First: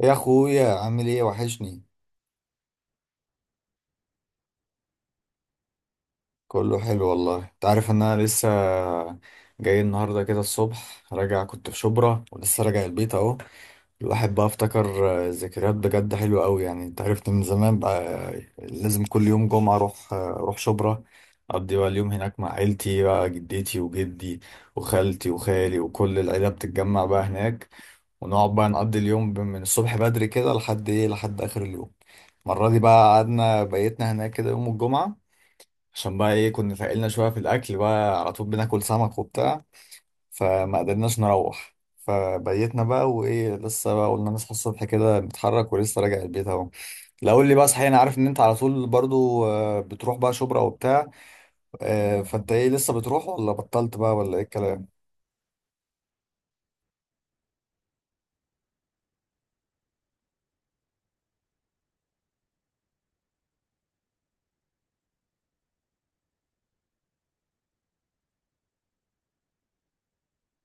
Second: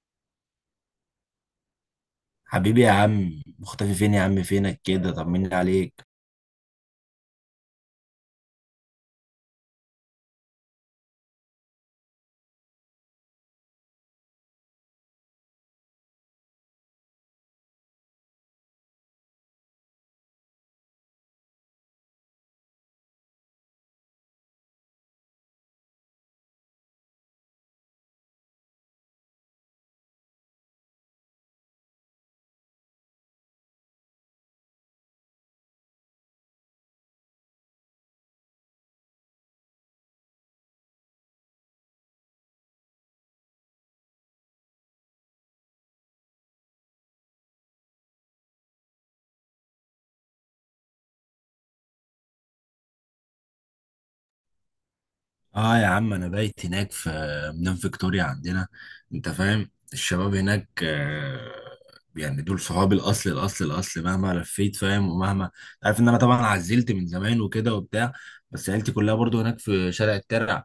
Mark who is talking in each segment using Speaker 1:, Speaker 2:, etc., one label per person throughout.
Speaker 1: يا اخويا، عامل ايه؟ وحشني.
Speaker 2: حبيبي يا عم، مختفي فين يا عم؟ فينك كده؟ طمني عليك.
Speaker 1: كله حلو والله، انت عارف ان انا لسه جاي النهارده كده، الصبح راجع، كنت في شبرا ولسه راجع البيت اهو. الواحد بقى افتكر، ذكريات بجد حلوه قوي، يعني انت عرفت من زمان بقى. لازم كل يوم جمعه اروح، اروح شبرا، اقضي بقى اليوم هناك مع عيلتي، بقى جدتي وجدي وخالتي وخالي وكل العيله بتتجمع بقى هناك، ونقعد بقى نقضي اليوم من الصبح بدري كده لحد ايه، لحد اخر اليوم. المرة دي بقى قعدنا بيتنا هناك كده يوم الجمعة، عشان بقى ايه، كنا فاقلنا شوية في الاكل، بقى على طول بناكل سمك وبتاع، فما قدرناش نروح فبيتنا بقى، وايه لسه بقى قلنا نصحى الصبح كده نتحرك، ولسه راجع البيت اهو. لا قول لي بقى صحيح، انا عارف ان انت على طول برضو بتروح بقى شبرا وبتاع، فانت ايه، لسه بتروح ولا بطلت بقى، ولا ايه الكلام؟
Speaker 2: اه يا عم، انا بايت هناك في مدينة فيكتوريا عندنا. انت فاهم الشباب هناك؟ يعني دول صحابي الاصل، مهما لفيت فاهم، ومهما عارف ان انا طبعا عزلت من زمان وكده وبتاع. بس عيلتي كلها برضو هناك في شارع الترع.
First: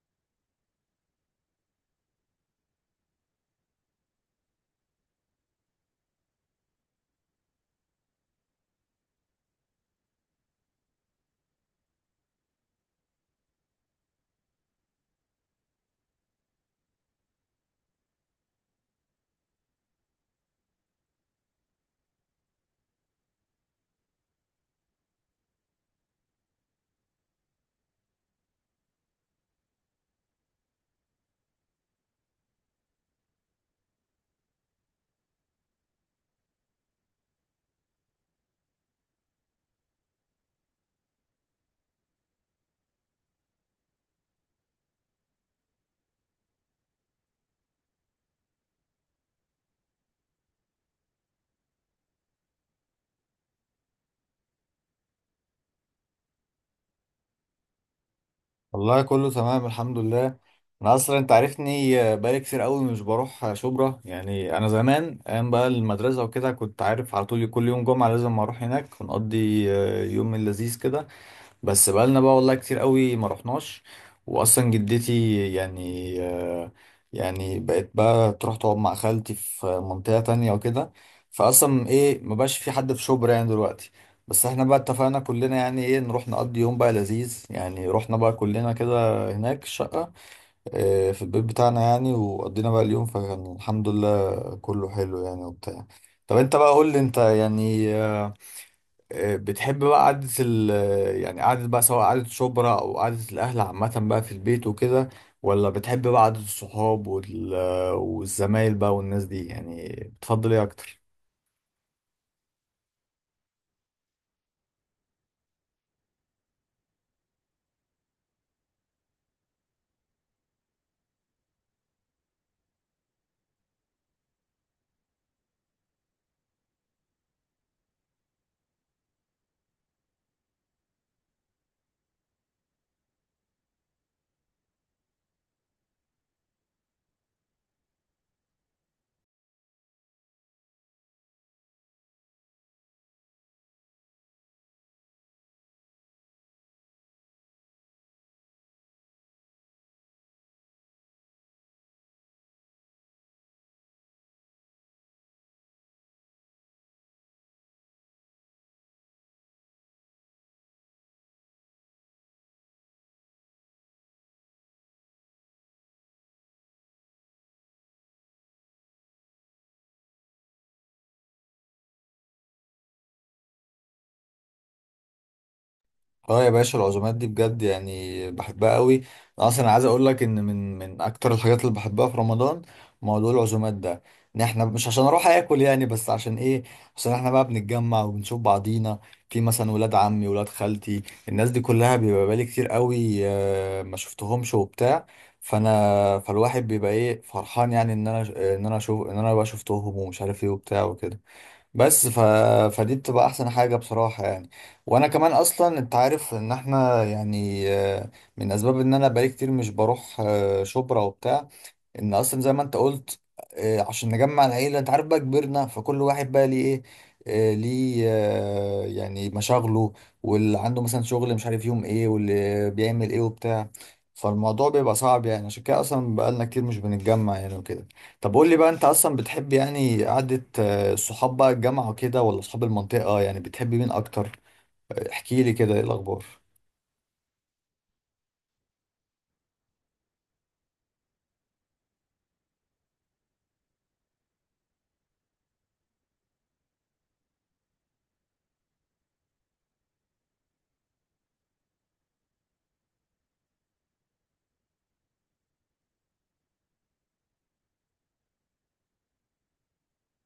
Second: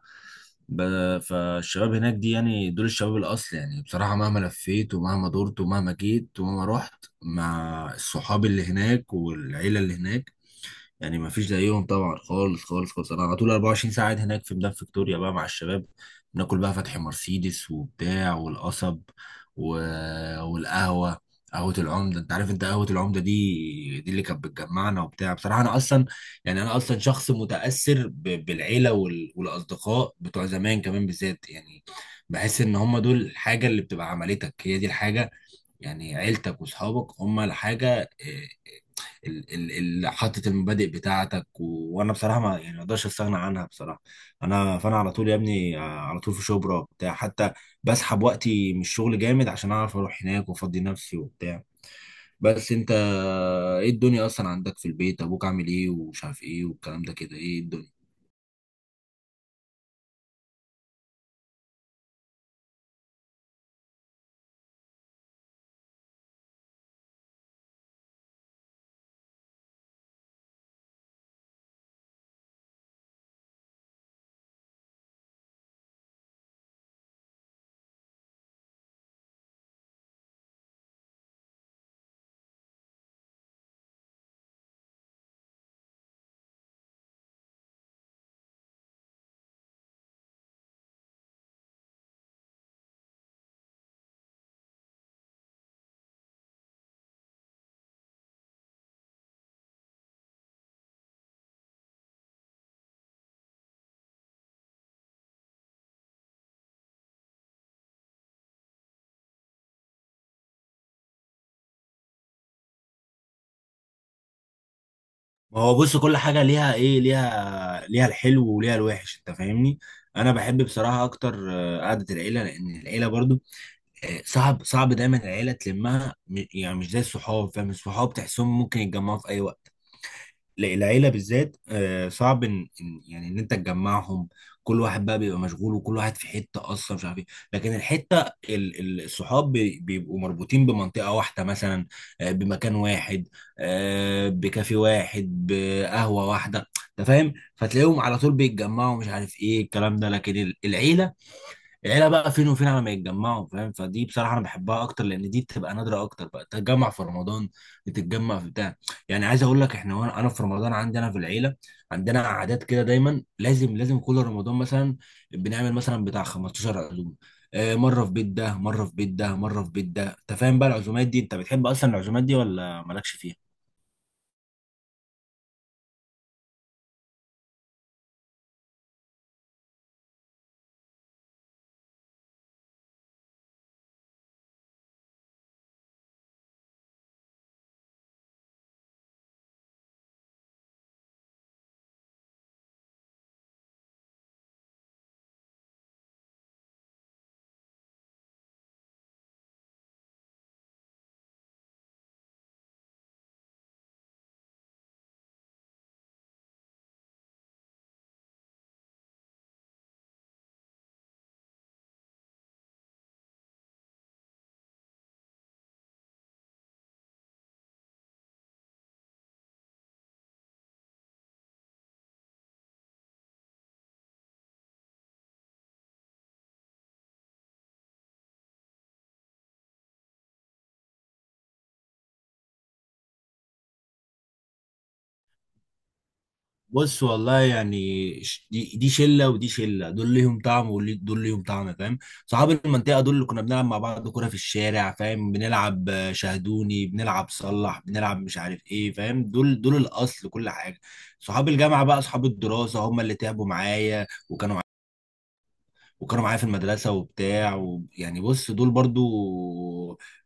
Speaker 2: فالشباب هناك دي، يعني دول الشباب الاصل. يعني بصراحة مهما لفيت ومهما دورت ومهما جيت ومهما رحت مع الصحاب اللي هناك والعيلة اللي هناك، يعني ما فيش زيهم طبعا، خالص خالص خالص. انا على طول 24 ساعه قاعد هناك في ميدان فيكتوريا بقى مع الشباب. بناكل بقى فتحي مرسيدس وبتاع والقصب و... والقهوه. قهوه العمده، انت عارف انت قهوه العمده دي اللي كانت بتجمعنا وبتاع. بصراحه انا اصلا، يعني انا اصلا شخص متاثر بالعيله والاصدقاء بتوع زمان كمان بالذات، يعني بحس ان هم دول الحاجه اللي بتبقى عملتك، هي دي الحاجه. يعني عيلتك واصحابك هم الحاجه اللي حاطط المبادئ بتاعتك. وانا بصراحه ما يعني ما اقدرش استغنى عنها بصراحه. انا فانا على طول يا ابني، على طول في شبرا وبتاع. حتى بسحب وقتي من الشغل جامد عشان اعرف اروح هناك وافضي نفسي وبتاع. بس انت، ايه الدنيا اصلا؟ عندك في البيت ابوك عامل ايه ومش عارف ايه والكلام ده كده؟ ايه الدنيا؟
Speaker 1: والله كله تمام الحمد لله. انا اصلا انت عارفني بقالي كتير قوي مش بروح شبرا، يعني انا زمان ايام بقى المدرسه وكده كنت عارف على طول كل يوم جمعه لازم اروح هناك، ونقضي يوم لذيذ كده. بس بقالنا بقى والله كتير قوي ما رحناش، واصلا جدتي يعني يعني بقت بقى تروح تقعد مع خالتي في منطقة تانية وكده، فاصلا ايه، ما بقاش في حد في شبرا يعني دلوقتي. بس احنا بقى اتفقنا كلنا يعني ايه نروح نقضي يوم بقى لذيذ، يعني رحنا بقى كلنا كده هناك الشقة، في البيت بتاعنا يعني، وقضينا بقى اليوم، فكان الحمد لله كله حلو يعني وبتاع. طب انت بقى قول لي، انت يعني بتحب بقى قعدة يعني قعدة بقى، سواء قعدة شبرا أو قعدة الأهل عامة بقى في البيت وكده، ولا بتحب بقى قعدة الصحاب والزمايل بقى والناس دي يعني، بتفضل إيه أكتر؟
Speaker 2: ما هو بص، كل حاجه ليها ايه، ليها، ليها الحلو وليها الوحش، انت فاهمني. انا بحب بصراحه اكتر قعده العيله، لان العيله برضو صعب دايما العيله تلمها. يعني مش زي الصحاب، فاهم؟ الصحاب تحسهم ممكن يتجمعوا في اي وقت. لا العيله بالذات صعب يعني ان انت تجمعهم. كل واحد بقى بيبقى مشغول وكل واحد في حته، اصلا مش عارف ايه. لكن الحته الصحاب بيبقوا مربوطين بمنطقه واحده مثلا، بمكان واحد، بكافي واحد، بقهوه واحده، انت فاهم. فتلاقيهم على طول بيتجمعوا، مش عارف ايه الكلام ده. لكن العيله، العيله بقى فين وفين على ما يتجمعوا، فاهم؟ فدي بصراحه انا بحبها اكتر، لان دي بتبقى نادره اكتر بقى. تتجمع في رمضان، بتتجمع في بتاع. يعني عايز اقول لك احنا، وانا في رمضان عندنا في العيله عندنا عادات كده، دايما لازم كل رمضان مثلا بنعمل مثلا بتاع 15 عزومه. مره في بيت ده، مره في بيت ده، مره في بيت ده، انت فاهم بقى. العزومات دي انت بتحب اصلا العزومات دي ولا مالكش فيها؟
Speaker 1: اه يا باشا، العزومات دي بجد يعني بحبها قوي. انا اصلا عايز اقول لك ان من اكتر الحاجات اللي بحبها في رمضان موضوع العزومات ده، ان احنا مش عشان اروح اكل يعني، بس عشان ايه، عشان احنا بقى بنتجمع وبنشوف بعضينا، في مثلا ولاد عمي ولاد خالتي، الناس دي كلها بيبقى بقالي كتير قوي ما شفتهمش وبتاع. فانا فالواحد بيبقى ايه فرحان، يعني ان انا ان انا اشوف ان انا بقى شفتهم ومش عارف ايه وبتاع وكده. بس ف... فدي بتبقى احسن حاجة بصراحة يعني. وانا كمان اصلا انت عارف ان احنا يعني من اسباب ان انا بقالي كتير مش بروح شبرا وبتاع، ان اصلا زي ما انت قلت عشان نجمع العيله، انت عارف بقى كبرنا، فكل واحد بقى ليه ايه ليه يعني مشاغله، واللي عنده مثلا شغل مش عارف يوم ايه، واللي بيعمل ايه وبتاع، فالموضوع بيبقى صعب يعني، عشان كده اصلا بقالنا كتير مش بنتجمع يعني وكده. طب قول لي بقى، انت اصلا بتحب يعني قعده الصحاب بقى الجامعه وكده ولا اصحاب المنطقه، يعني بتحب مين اكتر؟ احكي لي كده، ايه الاخبار؟
Speaker 2: بص والله، يعني دي شله ودي شله. دول ليهم طعم ودول ليهم طعم، فاهم. صحاب المنطقه دول اللي كنا بنلعب مع بعض كوره في الشارع، فاهم، بنلعب شاهدوني، بنلعب صلح، بنلعب مش عارف ايه، فاهم. دول الاصل، كل حاجه. صحاب الجامعه بقى، صحاب الدراسه، هم اللي تعبوا معايا وكانوا معايا في المدرسة وبتاع. ويعني بص، دول برضو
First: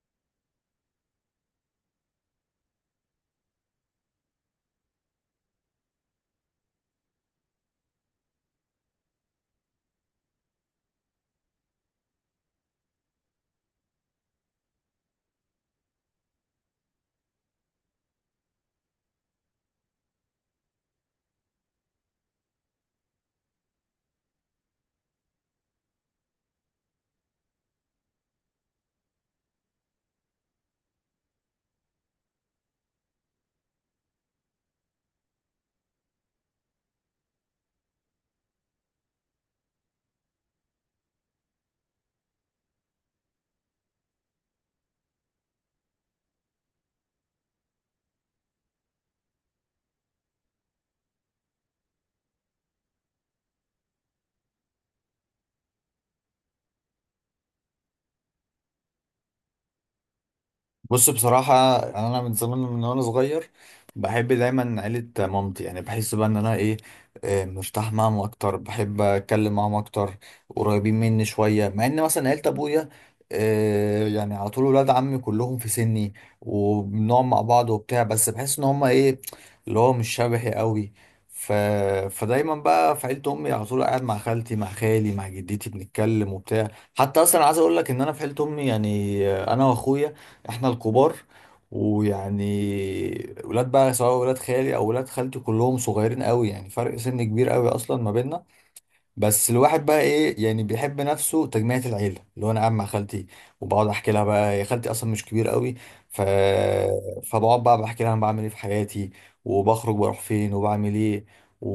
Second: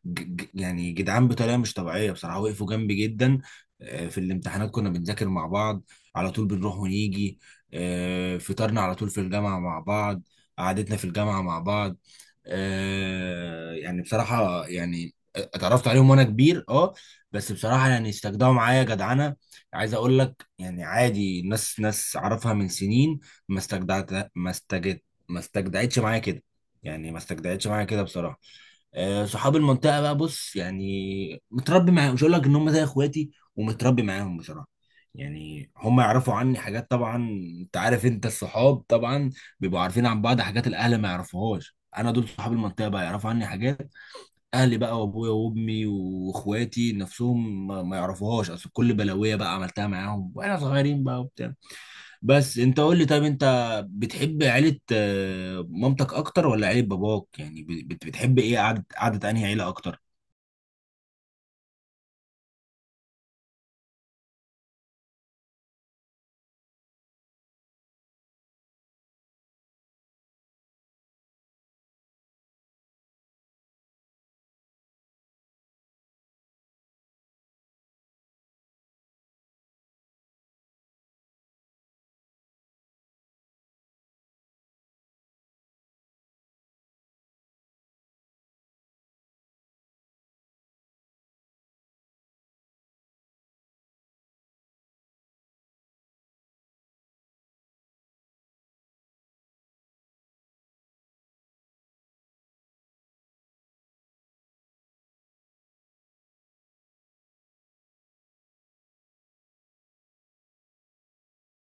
Speaker 2: يعني جدعان بطريقة مش طبيعية بصراحة، وقفوا جنبي جدا. في الامتحانات كنا بنذاكر مع بعض، على طول بنروح ونيجي، فطرنا على طول في الجامعة مع بعض، قعدتنا في الجامعة مع بعض. يعني بصراحة يعني اتعرفت عليهم وانا كبير، اه، بس بصراحة يعني استجدعوا معايا جدعنة. عايز اقول لك يعني، عادي، ناس اعرفها من سنين ما استجدعت، ما استجدعتهاش، ما استجدعتش معايا كده. يعني ما استجدعتش معايا كده بصراحه. صحاب المنطقه بقى، بص، يعني متربي معاهم، مش هقول لك ان هم زي اخواتي ومتربي معاهم بصراحه. يعني هم يعرفوا عني حاجات طبعا، انت عارف انت الصحاب طبعا بيبقوا عارفين عن بعض حاجات الاهل ما يعرفوهاش. انا دول صحاب المنطقه بقى يعرفوا عني حاجات اهلي بقى وابويا وامي واخواتي نفسهم ما يعرفوهاش، اصل كل بلاويه بقى عملتها معاهم واحنا صغيرين بقى وبتاع. بس انت قول لي، طيب انت بتحب عيلة مامتك اكتر ولا عيلة باباك؟ يعني بتحب ايه، قعدة، قعدة انهي عيلة اكتر؟
Speaker 1: بص بصراحة، أنا من زمان من وأنا صغير بحب دايما عيلة مامتي، يعني بحس بقى إن أنا إيه، مرتاح معاهم أكتر، بحب أتكلم معاهم أكتر، قريبين مني شوية، مع إن مثلا عيلة أبويا يعني على طول ولاد عمي كلهم في سني، وبنقعد مع بعض وبتاع، بس بحس إن هما إيه، اللي هو مش شبهي قوي. ف... فدايما بقى في عيلة أمي على طول قاعد مع خالتي مع خالي مع جدتي بنتكلم وبتاع. حتى أصلا عايز أقول لك إن أنا في عيلة أمي يعني أنا وأخويا احنا الكبار، ويعني ولاد بقى سواء ولاد خالي او ولاد خالتي كلهم صغيرين قوي، يعني فرق سن كبير قوي اصلا ما بيننا. بس الواحد بقى ايه يعني بيحب نفسه تجميعة العيله، اللي هو انا قاعد مع خالتي وبقعد احكي لها بقى، هي خالتي اصلا مش كبير قوي، ف فبقعد بقى بحكي لها انا بعمل ايه في حياتي، وبخرج بروح فين وبعمل ايه و...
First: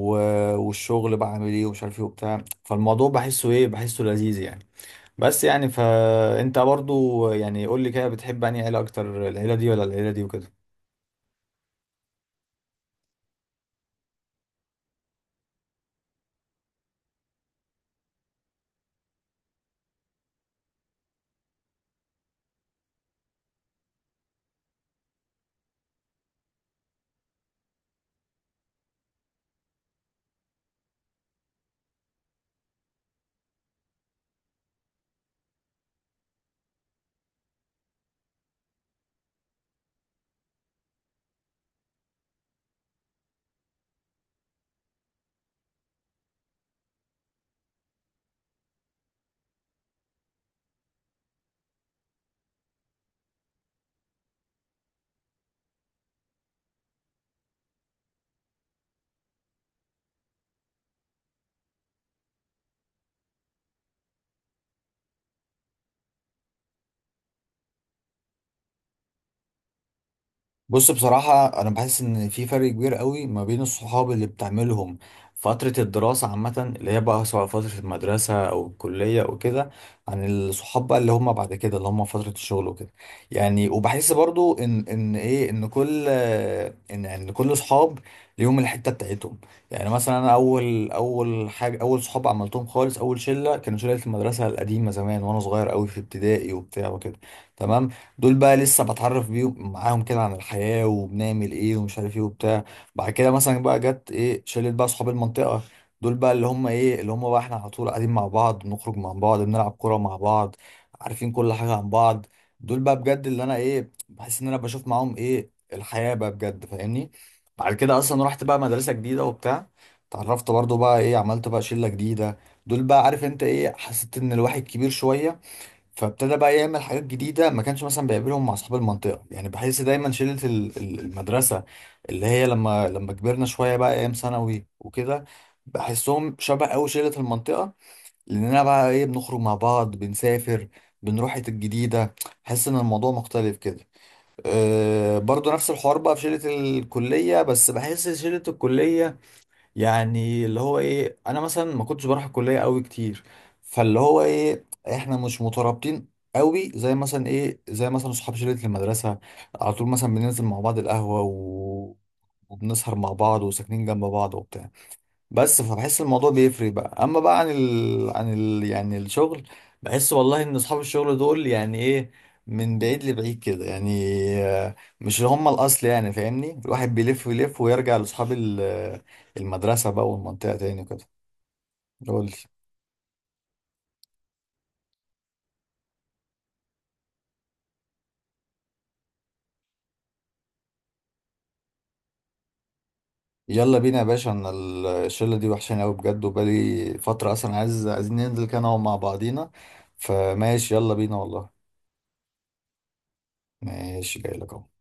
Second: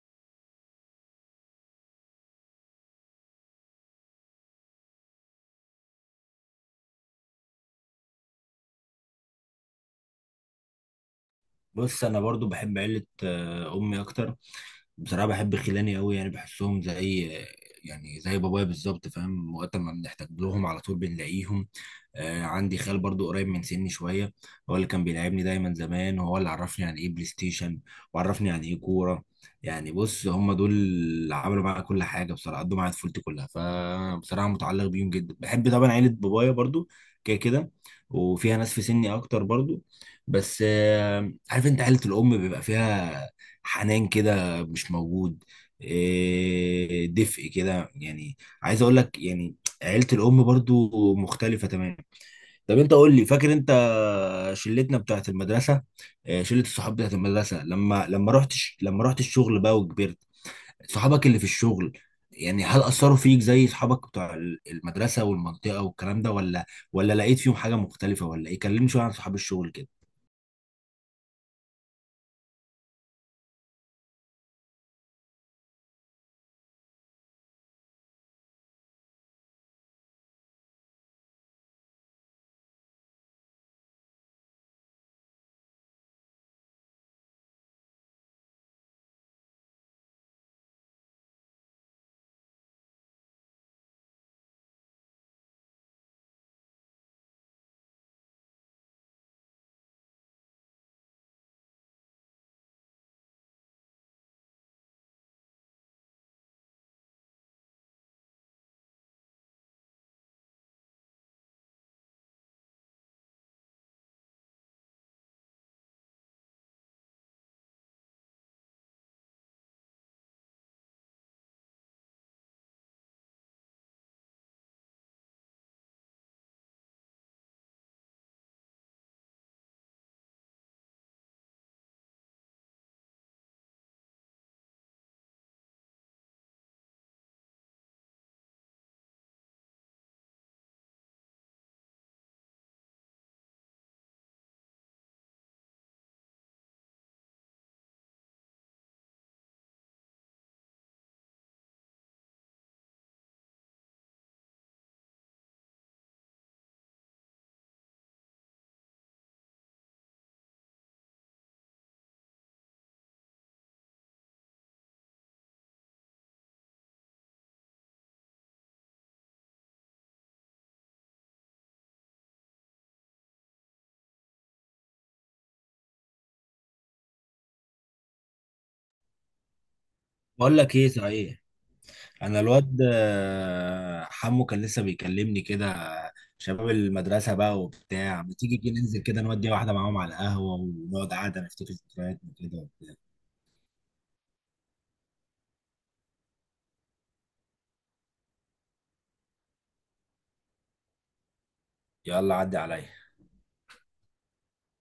Speaker 1: والشغل بعمل ايه، ومش عارف ايه وبتاع، فالموضوع بحسه ايه، بحسه لذيذ يعني. بس يعني فانت برضو يعني قول لي كده، بتحب انهي عيله اكتر، العيله دي ولا العيله دي وكده؟
Speaker 2: بص، انا برضو بحب عيلة امي اكتر بصراحة، بحب خلاني قوي، يعني بحسهم زي، يعني زي بابايا بالظبط، فاهم. وقت ما بنحتاج لهم على طول بنلاقيهم. آه، عندي خال برضو قريب من سني شوية، هو اللي كان بيلعبني دايما زمان، وهو اللي عرفني يعني ايه بلاي ستيشن، وعرفني يعني ايه كورة. يعني بص، هم دول اللي عملوا معايا كل حاجة بصراحة، قضوا معايا طفولتي كلها. فبصراحة متعلق بيهم جدا. بحب طبعا عيلة بابايا برضو كده كده، وفيها ناس في سني اكتر برضو، بس آه، عارف، انت عيلة الام بيبقى فيها حنان كده مش موجود، دفء كده، يعني عايز اقول لك، يعني عيلة الام برضو مختلفة تماما. طب انت قول لي، فاكر انت شلتنا بتاعت المدرسة، شلة الصحاب بتاعت المدرسة؟ لما رحت لما رحت الشغل بقى وكبرت، صحابك اللي في الشغل، يعني هل أثروا فيك زي صحابك بتوع المدرسة والمنطقة والكلام ده؟ ولا لقيت فيهم حاجة مختلفة، ولا ايه؟ كلمني شوية عن صحاب الشغل كده.
Speaker 1: بص بصراحة، أنا بحس إن في فرق كبير قوي ما بين الصحاب اللي بتعملهم فترة الدراسة عامة، اللي هي بقى سواء فترة المدرسة أو الكلية أو كده، عن الصحاب بقى اللي هم بعد كده، اللي هم فترة الشغل وكده. يعني وبحس برضو إن إيه، إن كل إن كل صحاب ليهم الحتة بتاعتهم. يعني مثلا أنا أول أول حاجة، أول صحاب عملتهم خالص، أول شلة كانوا شلة المدرسة القديمة زمان، وأنا صغير قوي في ابتدائي وبتاع وكده، تمام. دول بقى لسه بتعرف بيهم معاهم كده عن الحياة وبنعمل ايه ومش عارف ايه وبتاع. بعد كده مثلا بقى جت ايه شلت بقى صحاب المنطقة، دول بقى اللي هم ايه، اللي هم بقى احنا على طول قاعدين مع بعض، بنخرج مع بعض، بنلعب كورة مع بعض، عارفين كل حاجة عن بعض، دول بقى بجد اللي انا ايه بحس ان انا بشوف معاهم ايه الحياة بقى بجد فاهمني. بعد كده اصلا رحت بقى مدرسة جديدة وبتاع، اتعرفت برضو بقى ايه، عملت بقى شلة جديدة، دول بقى عارف انت ايه، حسيت ان الواحد كبير شوية، فابتدى بقى يعمل حاجات جديدة ما كانش مثلا بيقابلهم مع أصحاب المنطقة، يعني بحس دايما شلة المدرسة، اللي هي لما كبرنا شوية بقى أيام ثانوي وكده، بحسهم شبه أوي شلة المنطقة، لأننا بقى إيه بنخرج مع بعض، بنسافر، بنروح حتت جديدة، بحس إن الموضوع مختلف كده. أه برضو نفس الحوار بقى في شلة الكلية، بس بحس شلة الكلية يعني اللي هو ايه، انا مثلا ما كنتش بروح الكليه قوي كتير، فاللي هو ايه، احنا مش مترابطين قوي زي مثلا ايه، زي مثلا صحاب شله المدرسه، على طول مثلا بننزل مع بعض القهوه وبنسهر مع بعض وساكنين جنب بعض وبتاع. بس فبحس الموضوع بيفرق بقى، اما بقى عن يعني الشغل، بحس والله ان اصحاب الشغل دول يعني ايه، من بعيد لبعيد كده يعني، مش هم الاصل يعني فاهمني، الواحد بيلف ويلف ويرجع لاصحاب المدرسة بقى والمنطقة
Speaker 2: بقول لك
Speaker 1: تاني
Speaker 2: ايه،
Speaker 1: كده.
Speaker 2: صحيح،
Speaker 1: قول لي.
Speaker 2: انا الواد حمو كان لسه بيكلمني كده، شباب المدرسه بقى وبتاع، ما تيجي كده ننزل كده، نودي واحده معاهم على القهوه ونقعد قعده نفتكر ذكرياتنا كده وبتاع.
Speaker 1: يلا بينا يا باشا، انا الشلة دي وحشاني قوي بجد، وبقالي فترة اصلا عايز، عايزين ننزل كده نقعد مع بعضينا، فماشي يلا بينا والله.
Speaker 2: يلا عدي عليا.
Speaker 1: ماشي جاي لك اهو.